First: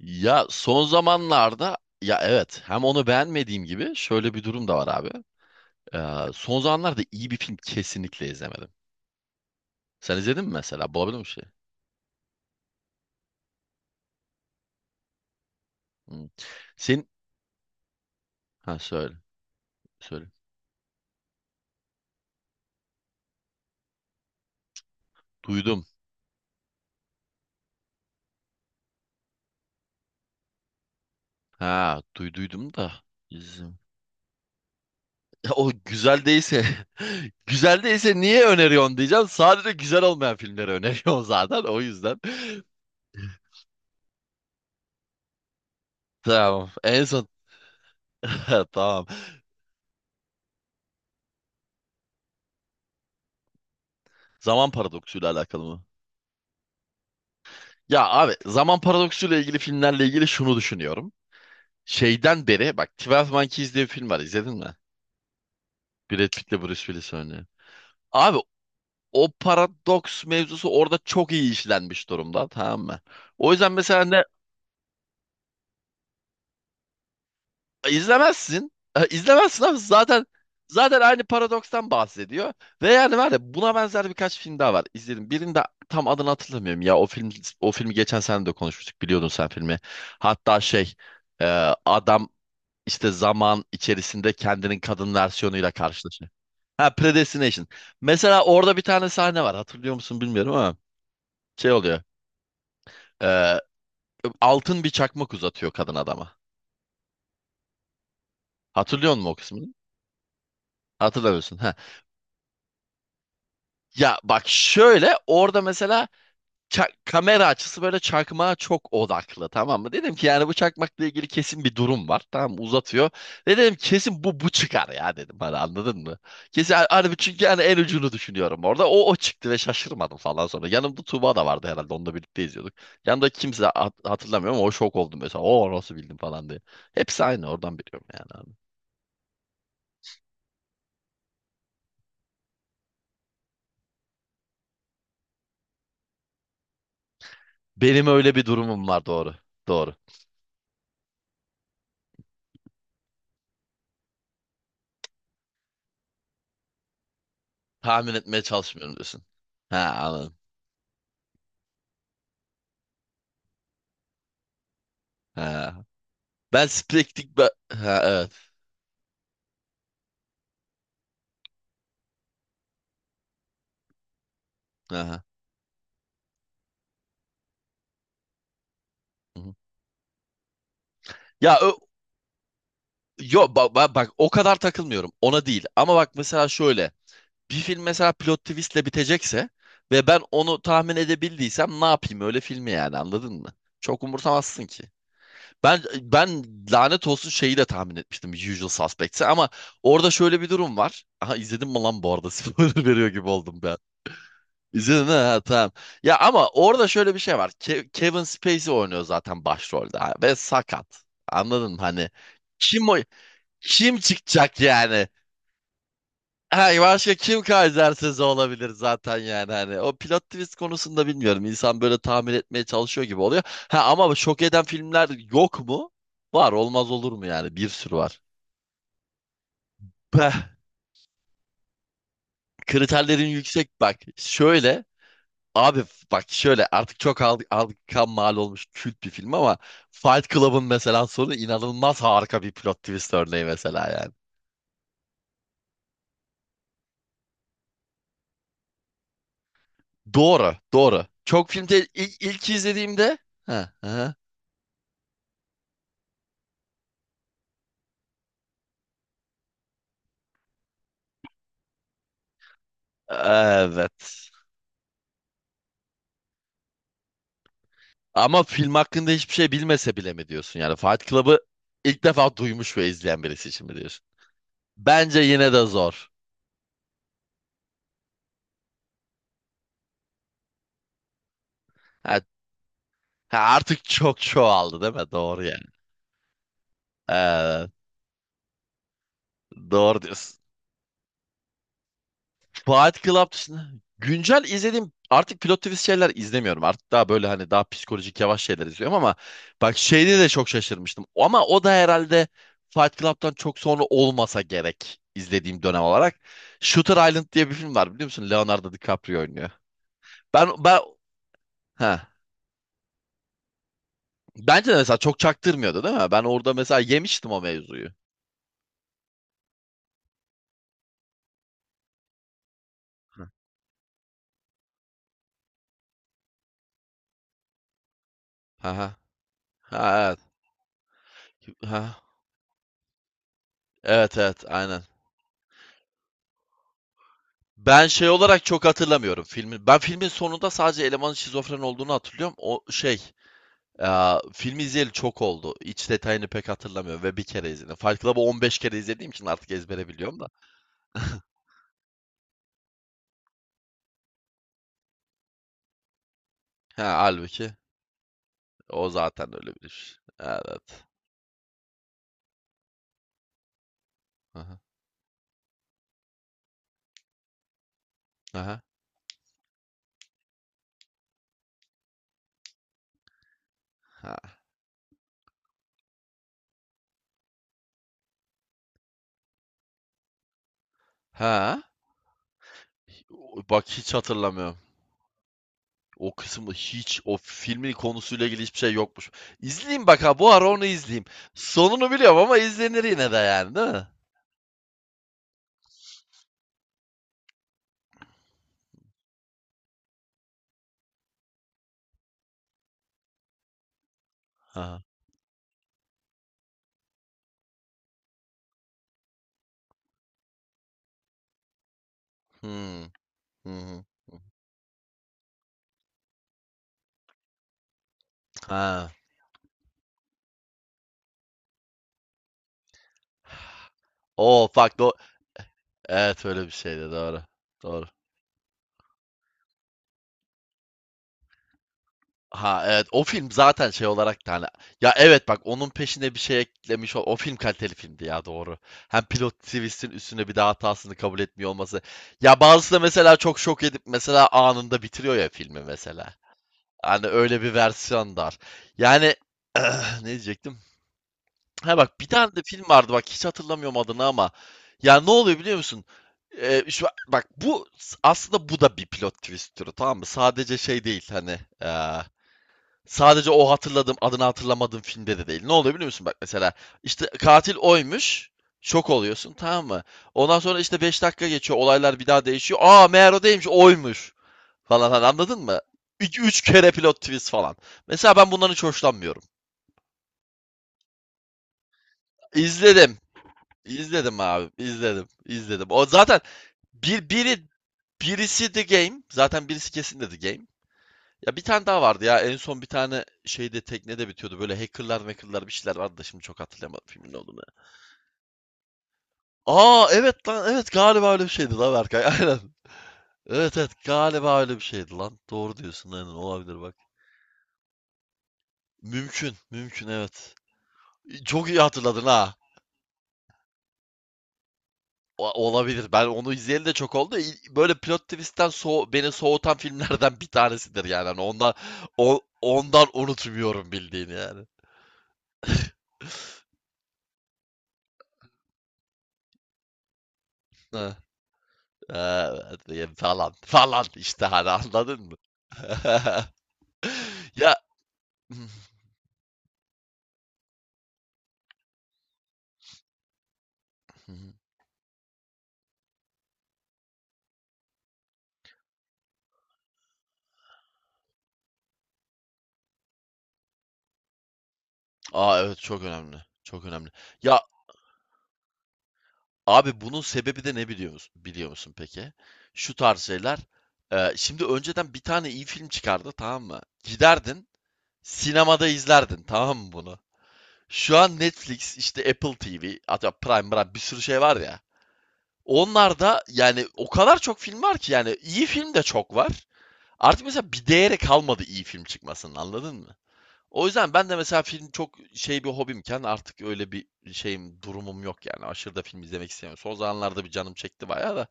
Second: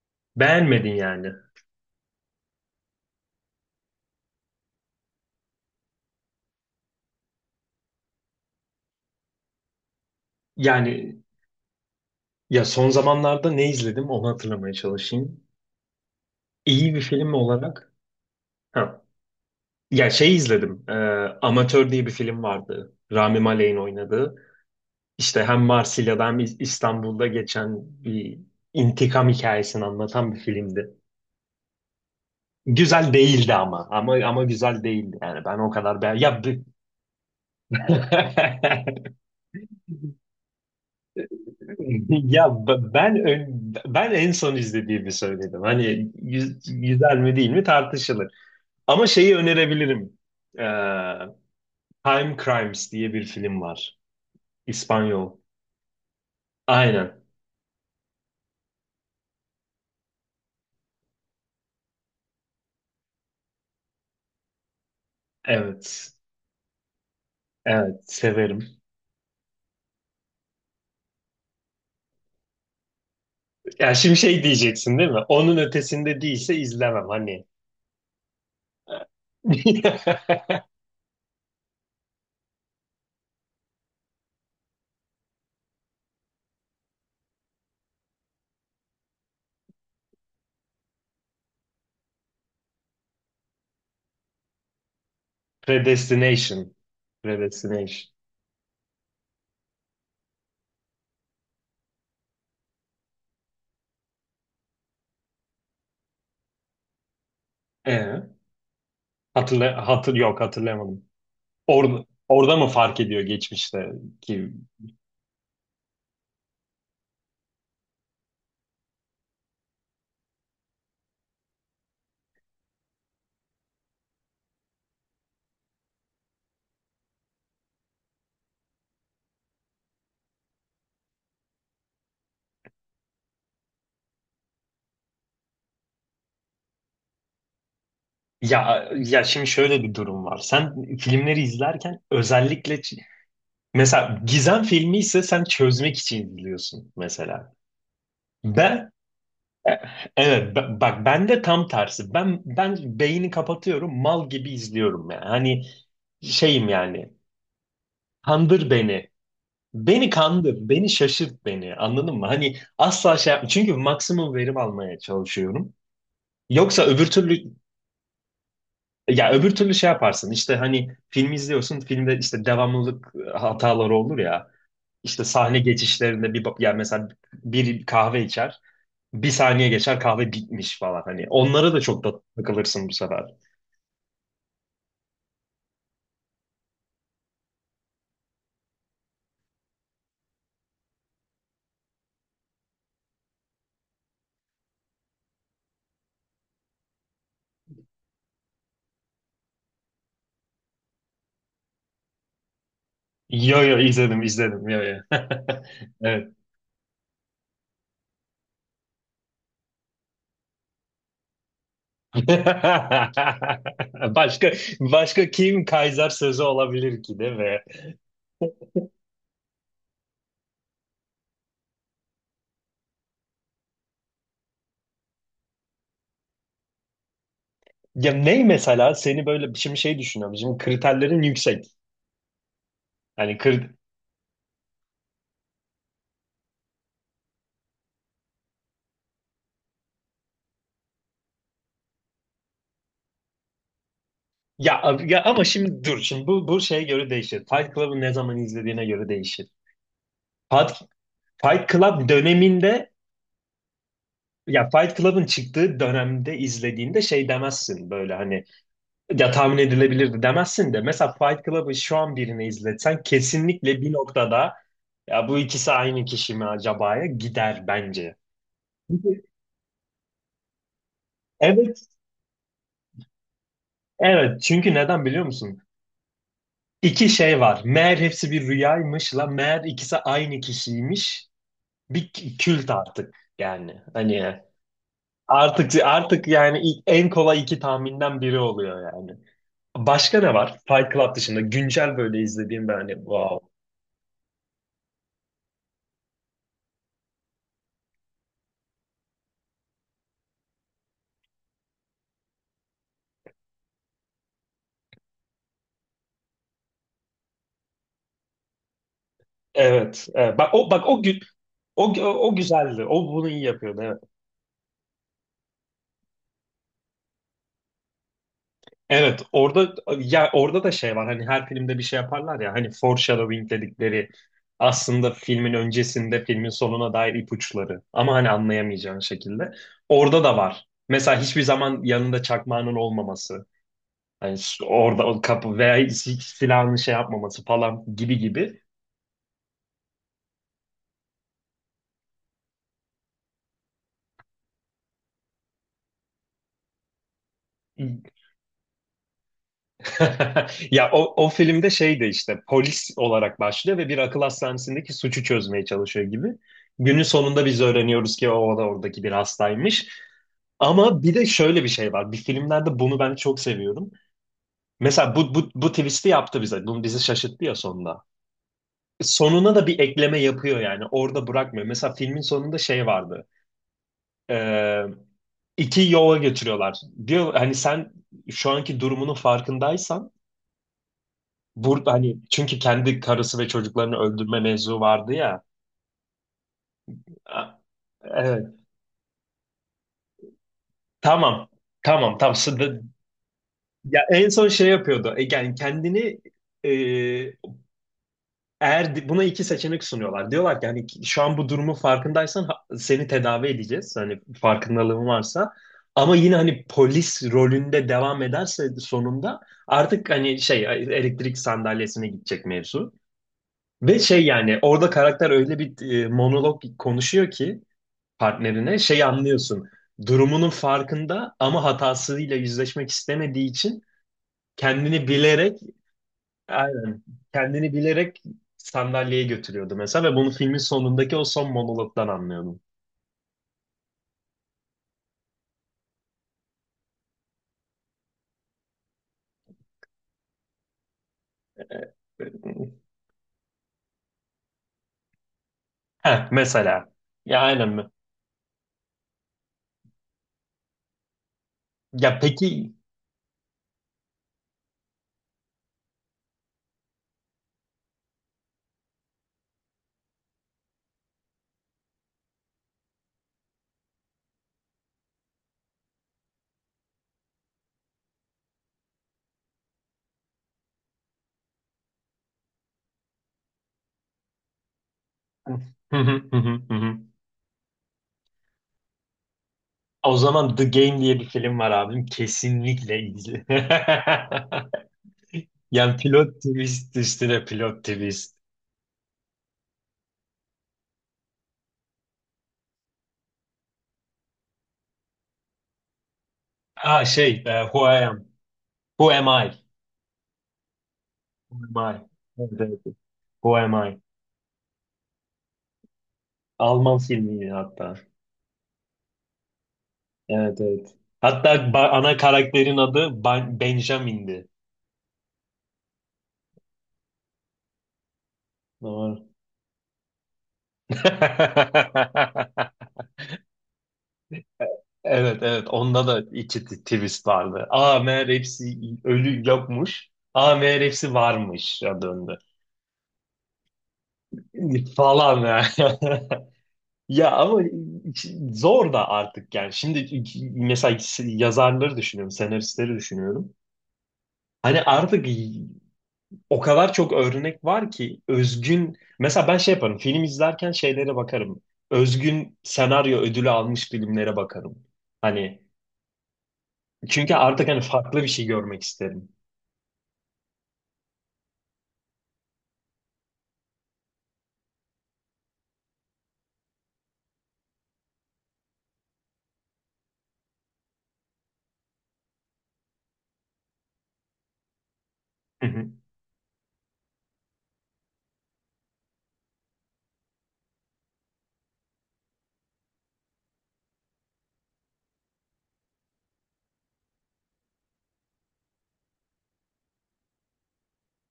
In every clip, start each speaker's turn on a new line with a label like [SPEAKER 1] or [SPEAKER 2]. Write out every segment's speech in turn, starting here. [SPEAKER 1] Ya, son
[SPEAKER 2] Beğenmedin yani.
[SPEAKER 1] zamanlarda ya evet hem onu beğenmediğim gibi şöyle bir durum da var abi. Son zamanlarda iyi bir film kesinlikle izlemedim. Sen izledin mi mesela? Bulabildin
[SPEAKER 2] Yani
[SPEAKER 1] mi bir şey?
[SPEAKER 2] ya son zamanlarda ne izledim onu hatırlamaya çalışayım.
[SPEAKER 1] Hmm.
[SPEAKER 2] İyi bir
[SPEAKER 1] Sen
[SPEAKER 2] film olarak.
[SPEAKER 1] ha
[SPEAKER 2] Ha.
[SPEAKER 1] söyle
[SPEAKER 2] Ya
[SPEAKER 1] söyle.
[SPEAKER 2] şey izledim. Amatör diye bir film vardı. Rami Malek'in oynadığı. İşte hem
[SPEAKER 1] Duydum.
[SPEAKER 2] Marsilya'da hem İstanbul'da geçen bir intikam hikayesini anlatan bir filmdi.
[SPEAKER 1] Ha duyduydum da
[SPEAKER 2] Güzel değildi
[SPEAKER 1] izledim.
[SPEAKER 2] ama. Ama güzel değildi yani.
[SPEAKER 1] Ya
[SPEAKER 2] Ben
[SPEAKER 1] o
[SPEAKER 2] o kadar beğen...
[SPEAKER 1] güzel değilse güzel değilse niye öneriyorsun diyeceğim. Sadece güzel olmayan filmleri öneriyorum zaten o yüzden.
[SPEAKER 2] Ben en son izlediğimi söyledim. Hani
[SPEAKER 1] Tamam. En
[SPEAKER 2] güzel
[SPEAKER 1] son
[SPEAKER 2] mi değil mi tartışılır.
[SPEAKER 1] tamam.
[SPEAKER 2] Ama şeyi önerebilirim. Ee, Time Crimes diye bir film var.
[SPEAKER 1] Zaman paradoksuyla
[SPEAKER 2] İspanyol.
[SPEAKER 1] alakalı mı?
[SPEAKER 2] Aynen.
[SPEAKER 1] Ya abi, zaman paradoksuyla ilgili filmlerle ilgili şunu düşünüyorum. Şeyden beri bak, 12 Monkeys diye bir film var, izledin mi?
[SPEAKER 2] Evet.
[SPEAKER 1] Brad Pitt'le Bruce Willis oynuyor.
[SPEAKER 2] Evet,
[SPEAKER 1] Abi,
[SPEAKER 2] severim.
[SPEAKER 1] o paradoks mevzusu orada çok iyi işlenmiş durumda, tamam mı? O yüzden
[SPEAKER 2] Ya
[SPEAKER 1] mesela
[SPEAKER 2] şimdi
[SPEAKER 1] ne
[SPEAKER 2] şey diyeceksin değil mi? Onun ötesinde değilse izlemem hani.
[SPEAKER 1] izlemezsin. İzlemezsin abi zaten, aynı paradokstan bahsediyor. Ve yani var ya, buna benzer birkaç film daha var. İzledim. Birinde tam adını hatırlamıyorum, ya o film, o filmi geçen sene de konuşmuştuk, biliyordun sen filmi. Hatta şey, e, adam, İşte zaman içerisinde kendinin kadın versiyonuyla karşılaşıyor.
[SPEAKER 2] Predestination.
[SPEAKER 1] Ha, Predestination.
[SPEAKER 2] Predestination.
[SPEAKER 1] Mesela orada bir tane sahne var. Hatırlıyor musun bilmiyorum ama şey oluyor. Ee, Altın bir çakmak uzatıyor kadın adama.
[SPEAKER 2] Ee,
[SPEAKER 1] Hatırlıyor musun o kısmını?
[SPEAKER 2] hatırla hatır yok hatırlamadım.
[SPEAKER 1] Hatırlamıyorsun. Ha.
[SPEAKER 2] Orada mı fark ediyor
[SPEAKER 1] Ya bak
[SPEAKER 2] geçmişteki?
[SPEAKER 1] şöyle, orada mesela kamera açısı böyle çakmağa çok odaklı, tamam mı? Dedim ki yani bu çakmakla ilgili kesin bir durum var. Tamam mı? Uzatıyor. Ve dedim kesin bu çıkar ya, dedim, hani anladın mı? Kesin harbi, çünkü yani en ucunu düşünüyorum orada. O çıktı ve şaşırmadım falan sonra. Yanımda Tuğba da vardı herhalde, onunla birlikte izliyorduk. Yanımda kimse hatırlamıyorum ama o şok oldum mesela. O nasıl bildim falan diye. Hepsi aynı, oradan biliyorum yani abi.
[SPEAKER 2] Ya şimdi şöyle bir durum var. Sen filmleri izlerken özellikle mesela gizem filmi ise sen çözmek için izliyorsun mesela.
[SPEAKER 1] Benim öyle bir durumum
[SPEAKER 2] Ben
[SPEAKER 1] var, doğru. Doğru.
[SPEAKER 2] evet bak ben de tam tersi. Ben beyni kapatıyorum, mal gibi izliyorum yani. Hani şeyim yani.
[SPEAKER 1] Tahmin etmeye
[SPEAKER 2] Kandır
[SPEAKER 1] çalışmıyorum
[SPEAKER 2] beni.
[SPEAKER 1] diyorsun. Ha,
[SPEAKER 2] Beni
[SPEAKER 1] anladım.
[SPEAKER 2] kandır, beni şaşırt beni. Anladın mı? Hani asla şey yapma. Çünkü maksimum verim almaya çalışıyorum.
[SPEAKER 1] Ha. Ben
[SPEAKER 2] Yoksa öbür
[SPEAKER 1] spektik...
[SPEAKER 2] türlü.
[SPEAKER 1] Ha, evet.
[SPEAKER 2] Ya öbür türlü şey yaparsın işte hani film izliyorsun, filmde işte devamlılık hataları olur ya, işte
[SPEAKER 1] Aha.
[SPEAKER 2] sahne geçişlerinde yani mesela bir kahve içer, bir
[SPEAKER 1] Hı hı.
[SPEAKER 2] saniye geçer kahve bitmiş falan, hani
[SPEAKER 1] Ya ö-
[SPEAKER 2] onlara da çok da takılırsın bu sefer.
[SPEAKER 1] Bak o kadar takılmıyorum ona değil, ama bak mesela şöyle, bir film mesela plot twistle bitecekse ve ben onu tahmin edebildiysem, ne yapayım öyle filmi yani, anladın mı? Çok umursamazsın ki. Ben lanet olsun, şeyi de tahmin etmiştim, Usual Suspects'i, ama orada şöyle bir durum var. Aha, izledim mi lan bu arada? Spoiler veriyor gibi oldum
[SPEAKER 2] Yo
[SPEAKER 1] bir.
[SPEAKER 2] yo, izledim izledim, yo yo.
[SPEAKER 1] İzledin mi? Ha, tamam. Ya
[SPEAKER 2] Evet.
[SPEAKER 1] ama orada şöyle bir şey var. Kevin Spacey oynuyor zaten başrolde ha, ve sakat. Anladın mı? Hani kim o, kim
[SPEAKER 2] Başka
[SPEAKER 1] çıkacak yani?
[SPEAKER 2] başka kim Kaiser sözü
[SPEAKER 1] Ha,
[SPEAKER 2] olabilir
[SPEAKER 1] başka
[SPEAKER 2] ki değil
[SPEAKER 1] kim
[SPEAKER 2] mi?
[SPEAKER 1] Kaiser'siz olabilir zaten yani hani. O plot twist konusunda bilmiyorum. İnsan böyle tahmin etmeye çalışıyor gibi oluyor. Ha, ama şok eden filmler yok mu? Var, olmaz olur mu yani? Bir sürü
[SPEAKER 2] Ya
[SPEAKER 1] var.
[SPEAKER 2] ne mesela seni böyle şimdi şey düşünüyorum.
[SPEAKER 1] Peh,
[SPEAKER 2] Şimdi kriterlerin yüksek.
[SPEAKER 1] kriterlerin
[SPEAKER 2] Hani kır.
[SPEAKER 1] yüksek, bak. Şöyle, abi, bak şöyle, artık çok aldık, kan mal olmuş kült bir film ama Fight Club'ın mesela sonu inanılmaz harika bir plot twist örneği mesela yani.
[SPEAKER 2] Ya ama şimdi dur, şimdi bu şeye göre değişir. Fight Club'ı ne zaman izlediğine göre değişir.
[SPEAKER 1] Doğru,
[SPEAKER 2] Fight,
[SPEAKER 1] doğru. Çok
[SPEAKER 2] Fight
[SPEAKER 1] filmde
[SPEAKER 2] Club
[SPEAKER 1] ilk
[SPEAKER 2] döneminde,
[SPEAKER 1] izlediğimde, ha, ha,
[SPEAKER 2] ya Fight Club'ın çıktığı dönemde izlediğinde şey demezsin böyle, hani ya tahmin edilebilirdi demezsin, de mesela Fight Club'ı şu an birine izletsen kesinlikle bir
[SPEAKER 1] evet.
[SPEAKER 2] noktada ya bu ikisi aynı kişi mi acaba'ya gider bence.
[SPEAKER 1] Ama film hakkında
[SPEAKER 2] Çünkü-
[SPEAKER 1] hiçbir şey bilmese bile mi diyorsun? Yani Fight Club'ı
[SPEAKER 2] Evet,
[SPEAKER 1] ilk defa duymuş ve izleyen birisi için mi diyorsun?
[SPEAKER 2] evet. Çünkü neden
[SPEAKER 1] Bence
[SPEAKER 2] biliyor
[SPEAKER 1] yine
[SPEAKER 2] musun?
[SPEAKER 1] de zor.
[SPEAKER 2] İki şey var. Meğer hepsi bir rüyaymış la, meğer ikisi aynı kişiymiş.
[SPEAKER 1] Ha,
[SPEAKER 2] Kült artık
[SPEAKER 1] ha,
[SPEAKER 2] yani.
[SPEAKER 1] artık çok
[SPEAKER 2] Hani
[SPEAKER 1] çoğaldı değil mi? Doğru yani.
[SPEAKER 2] artık yani en kolay iki
[SPEAKER 1] Evet,
[SPEAKER 2] tahminden biri oluyor yani.
[SPEAKER 1] doğru
[SPEAKER 2] Başka ne
[SPEAKER 1] diyorsun.
[SPEAKER 2] var? Fight Club dışında güncel böyle izlediğim ben hani
[SPEAKER 1] Fight Club
[SPEAKER 2] wow.
[SPEAKER 1] dışında güncel izlediğim, artık pilot twist şeyler izlemiyorum. Artık daha böyle, hani daha psikolojik yavaş şeyler izliyorum, ama bak şeyde de çok şaşırmıştım. Ama o da herhalde Fight Club'tan çok sonra olmasa gerek izlediğim dönem olarak. Shooter Island diye bir film var, biliyor musun? Leonardo DiCaprio oynuyor.
[SPEAKER 2] Evet, evet.
[SPEAKER 1] Ben
[SPEAKER 2] Bak o,
[SPEAKER 1] ben
[SPEAKER 2] bak o gün, o,
[SPEAKER 1] ha,
[SPEAKER 2] o güzeldi. O bunu iyi yapıyordu. Evet.
[SPEAKER 1] bence de mesela çok çaktırmıyordu değil mi? Ben orada mesela yemiştim o mevzuyu.
[SPEAKER 2] Evet, orada, ya orada da şey var. Hani her filmde bir şey yaparlar ya. Hani foreshadowing dedikleri, aslında filmin öncesinde filmin sonuna dair ipuçları. Ama hani
[SPEAKER 1] Ha ha.
[SPEAKER 2] anlayamayacağın şekilde.
[SPEAKER 1] Ha, evet.
[SPEAKER 2] Orada da var. Mesela hiçbir zaman
[SPEAKER 1] Ha.
[SPEAKER 2] yanında çakmağının olmaması.
[SPEAKER 1] Evet
[SPEAKER 2] Hani
[SPEAKER 1] evet, aynen.
[SPEAKER 2] orada o kapı veya silahını şey yapmaması falan
[SPEAKER 1] Ben şey
[SPEAKER 2] gibi
[SPEAKER 1] olarak
[SPEAKER 2] gibi.
[SPEAKER 1] çok hatırlamıyorum filmin. Ben filmin sonunda sadece elemanın şizofren olduğunu hatırlıyorum. O şey, filmi izleyeli çok oldu. İç detayını pek hatırlamıyorum ve bir kere izledim. Fight Club'ı 15 kere izlediğim için artık ezbere biliyorum da.
[SPEAKER 2] Ya o, o filmde şey de işte polis olarak başlıyor ve bir akıl hastanesindeki suçu çözmeye çalışıyor gibi.
[SPEAKER 1] Ha,
[SPEAKER 2] Günün sonunda
[SPEAKER 1] halbuki
[SPEAKER 2] biz öğreniyoruz ki o da
[SPEAKER 1] o
[SPEAKER 2] oradaki bir
[SPEAKER 1] zaten öyle bir
[SPEAKER 2] hastaymış.
[SPEAKER 1] iş. Evet.
[SPEAKER 2] Ama bir de şöyle bir şey var. Bir filmlerde bunu ben çok seviyorum.
[SPEAKER 1] Aha.
[SPEAKER 2] Mesela bu twist'i yaptı bize. Bunu bizi şaşırttı ya sonunda.
[SPEAKER 1] Aha.
[SPEAKER 2] Sonuna da bir ekleme yapıyor yani. Orada bırakmıyor. Mesela filmin sonunda şey vardı.
[SPEAKER 1] Ha.
[SPEAKER 2] e, iki yola götürüyorlar. Diyor hani sen şu anki durumunun farkındaysan
[SPEAKER 1] Ha.
[SPEAKER 2] burada, hani çünkü kendi karısı ve
[SPEAKER 1] Bak, hiç
[SPEAKER 2] çocuklarını öldürme
[SPEAKER 1] hatırlamıyorum.
[SPEAKER 2] mevzu vardı ya.
[SPEAKER 1] O kısmı hiç, o
[SPEAKER 2] A-
[SPEAKER 1] filmin konusuyla ilgili hiçbir
[SPEAKER 2] Evet.
[SPEAKER 1] şey yokmuş. İzleyeyim bak, ha bu ara onu izleyeyim.
[SPEAKER 2] Tamam.
[SPEAKER 1] Sonunu biliyorum
[SPEAKER 2] Tamam. Tamam.
[SPEAKER 1] ama
[SPEAKER 2] Şimdi.
[SPEAKER 1] izlenir yine de yani, değil mi?
[SPEAKER 2] Ya en son şey yapıyordu. Yani kendini, eğer buna iki seçenek sunuyorlar. Diyorlar ki hani şu an bu durumun farkındaysan seni tedavi edeceğiz. Hani
[SPEAKER 1] Ha.
[SPEAKER 2] farkındalığın varsa. Ama yine hani polis rolünde devam ederse sonunda artık hani şey, elektrik sandalyesine gidecek
[SPEAKER 1] Hmm.
[SPEAKER 2] mevzu.
[SPEAKER 1] Hı hı.
[SPEAKER 2] Ve şey, yani orada karakter öyle bir monolog konuşuyor ki partnerine
[SPEAKER 1] Ha.
[SPEAKER 2] şey anlıyorsun. Durumunun farkında ama hatasıyla yüzleşmek istemediği için
[SPEAKER 1] O bak do,
[SPEAKER 2] kendini bilerek.
[SPEAKER 1] evet öyle bir şeydi,
[SPEAKER 2] Aynen.
[SPEAKER 1] doğru.
[SPEAKER 2] Kendini
[SPEAKER 1] Doğru.
[SPEAKER 2] bilerek sandalyeye götürüyordu mesela, ve bunu filmin sonundaki o son monologdan anlıyordum.
[SPEAKER 1] Ha evet, o film zaten şey olarak da hani, ya evet bak, onun peşine bir şey eklemiş, o film kaliteli filmdi ya, doğru. Hem pilot twist'in üstüne bir daha hatasını kabul etmiyor olması.
[SPEAKER 2] Ee,
[SPEAKER 1] Ya bazısı da mesela çok şok edip mesela anında bitiriyor ya filmi mesela.
[SPEAKER 2] Heh, mesela.
[SPEAKER 1] Hani
[SPEAKER 2] Ya
[SPEAKER 1] öyle bir
[SPEAKER 2] aynen mi?
[SPEAKER 1] versiyon da var. Yani ne diyecektim? Ha bak, bir
[SPEAKER 2] Ya
[SPEAKER 1] tane de film
[SPEAKER 2] peki.
[SPEAKER 1] vardı, bak hiç hatırlamıyorum adını ama. Ya ne oluyor biliyor musun? Şu, bak bu, aslında bu da bir plot twist türü, tamam mı? Sadece şey değil hani, sadece o hatırladığım, adını hatırlamadığım filmde de değil. Ne oluyor biliyor musun? Bak mesela, işte katil oymuş. Şok oluyorsun, tamam mı? Ondan sonra işte 5 dakika geçiyor, olaylar bir daha değişiyor. Aa, meğer o değilmiş, oymuş falan, hani anladın
[SPEAKER 2] Hı
[SPEAKER 1] mı?
[SPEAKER 2] hı,
[SPEAKER 1] 2
[SPEAKER 2] hı hı,
[SPEAKER 1] üç kere
[SPEAKER 2] hı hı.
[SPEAKER 1] plot twist falan. Mesela ben bundan hiç hoşlanmıyorum.
[SPEAKER 2] O zaman The Game diye bir film var abim.
[SPEAKER 1] İzledim.
[SPEAKER 2] Kesinlikle izle.
[SPEAKER 1] İzledim abi, izledim, izledim. O
[SPEAKER 2] Yani
[SPEAKER 1] zaten
[SPEAKER 2] pilot twist
[SPEAKER 1] bir
[SPEAKER 2] üstüne pilot twist.
[SPEAKER 1] birisi The Game, zaten birisi kesin de The Game. Ya bir tane daha vardı ya, en son bir tane şeyde teknede bitiyordu böyle, hackerlar bir şeyler vardı da, şimdi çok hatırlayamadım
[SPEAKER 2] Aa
[SPEAKER 1] filmin ne
[SPEAKER 2] şey,
[SPEAKER 1] olduğunu.
[SPEAKER 2] Who I Am. Who Am I?
[SPEAKER 1] Aa evet lan, evet galiba öyle bir şeydi
[SPEAKER 2] Who
[SPEAKER 1] lan,
[SPEAKER 2] Am I?
[SPEAKER 1] Berkay. Aynen.
[SPEAKER 2] Evet, evet. Who
[SPEAKER 1] Evet evet,
[SPEAKER 2] Am I?
[SPEAKER 1] galiba öyle bir şeydi lan. Doğru diyorsun, aynen, olabilir bak.
[SPEAKER 2] Alman filmi hatta.
[SPEAKER 1] Mümkün, mümkün, evet.
[SPEAKER 2] Evet evet.
[SPEAKER 1] Çok
[SPEAKER 2] Hatta
[SPEAKER 1] iyi hatırladın
[SPEAKER 2] ana
[SPEAKER 1] ha.
[SPEAKER 2] karakterin adı Benjamin'di.
[SPEAKER 1] O- olabilir. Ben onu izleyeli de çok oldu. İ- böyle plot twist'ten so beni
[SPEAKER 2] Doğru.
[SPEAKER 1] soğutan filmlerden bir tanesidir yani. Hani ondan, ondan unutmuyorum bildiğini yani.
[SPEAKER 2] Evet evet, onda da iki twist vardı. Aa meğer hepsi ölü yokmuş. Aa meğer
[SPEAKER 1] Heh,
[SPEAKER 2] hepsi varmış ya, döndü.
[SPEAKER 1] evet yani falan falan işte, hani anladın mı?
[SPEAKER 2] Falan ya. Ya
[SPEAKER 1] Ya
[SPEAKER 2] ama zor da artık yani. Şimdi mesela yazarları düşünüyorum, senaristleri düşünüyorum. Hani artık, o kadar çok örnek var ki, özgün, mesela ben şey yaparım film izlerken, şeylere bakarım. Özgün senaryo ödülü almış filmlere bakarım.
[SPEAKER 1] Aa evet,
[SPEAKER 2] Hani
[SPEAKER 1] çok önemli. Çok önemli.
[SPEAKER 2] çünkü
[SPEAKER 1] Ya
[SPEAKER 2] artık hani farklı bir şey görmek isterim.
[SPEAKER 1] abi, bunun sebebi de ne biliyor musun, biliyor musun peki? Şu tarz şeyler. Şimdi önceden bir tane iyi film çıkardı, tamam mı? Giderdin sinemada izlerdin, tamam mı bunu? Şu an Netflix, işte Apple TV, hatta Prime, bir sürü şey var ya.
[SPEAKER 2] Hı hı.
[SPEAKER 1] Onlarda yani o kadar çok film var ki, yani iyi film de çok var. Artık mesela bir değeri kalmadı iyi film çıkmasının, anladın mı? O yüzden ben de mesela film çok şey, bir hobimken artık öyle bir şeyim, durumum yok yani. Aşırı da film izlemek istemiyorum. Son zamanlarda bir canım çekti bayağı da,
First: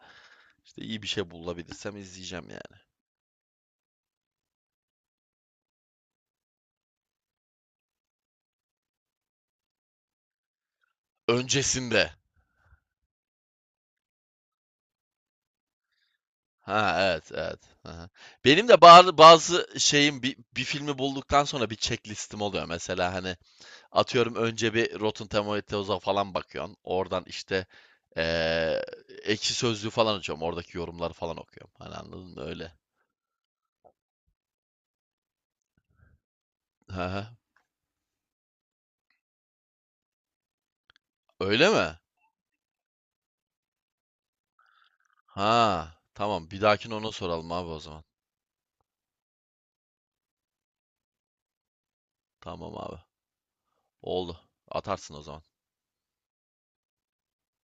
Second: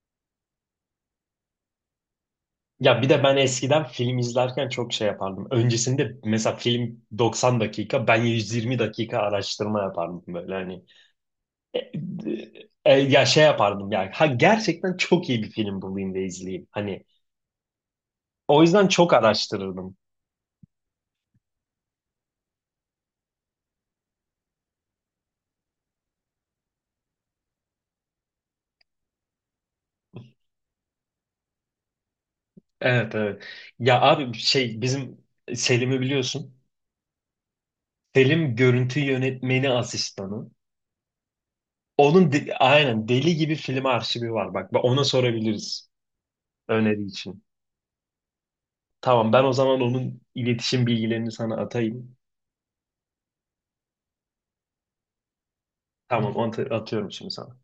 [SPEAKER 1] işte iyi bir şey bulabilirsem izleyeceğim yani.
[SPEAKER 2] Ya bir de ben eskiden film izlerken çok şey yapardım. Öncesinde mesela film 90 dakika, ben 120 dakika araştırma yapardım böyle hani. E, e,
[SPEAKER 1] Öncesinde.
[SPEAKER 2] ya şey yapardım yani. Ha, gerçekten çok iyi bir film bulayım da izleyeyim.
[SPEAKER 1] Ha
[SPEAKER 2] Hani
[SPEAKER 1] evet evet. Aha.
[SPEAKER 2] o
[SPEAKER 1] Benim de
[SPEAKER 2] yüzden çok
[SPEAKER 1] bazı
[SPEAKER 2] araştırırdım.
[SPEAKER 1] şeyim, bir filmi bulduktan sonra bir checklistim oluyor. Mesela hani atıyorum, önce bir Rotten Tomatoes'a falan bakıyorsun. Oradan işte eee, Ekşi Sözlüğü falan açıyorum. Oradaki yorumları falan okuyorum. Hani anladın mı? Öyle.
[SPEAKER 2] Evet evet. Ya abi şey, bizim Selim'i biliyorsun.
[SPEAKER 1] Hı hı.
[SPEAKER 2] Selim görüntü yönetmeni asistanı.
[SPEAKER 1] Öyle mi?
[SPEAKER 2] Onun aynen deli gibi film arşivi var. Bak ona sorabiliriz
[SPEAKER 1] Ha, tamam. Bir dahakine
[SPEAKER 2] öneri
[SPEAKER 1] ona
[SPEAKER 2] için.
[SPEAKER 1] soralım abi o zaman.
[SPEAKER 2] Tamam, ben o zaman onun iletişim bilgilerini sana atayım.
[SPEAKER 1] Tamam abi. Oldu. Atarsın o zaman.
[SPEAKER 2] Tamam, atıyorum şimdi sana.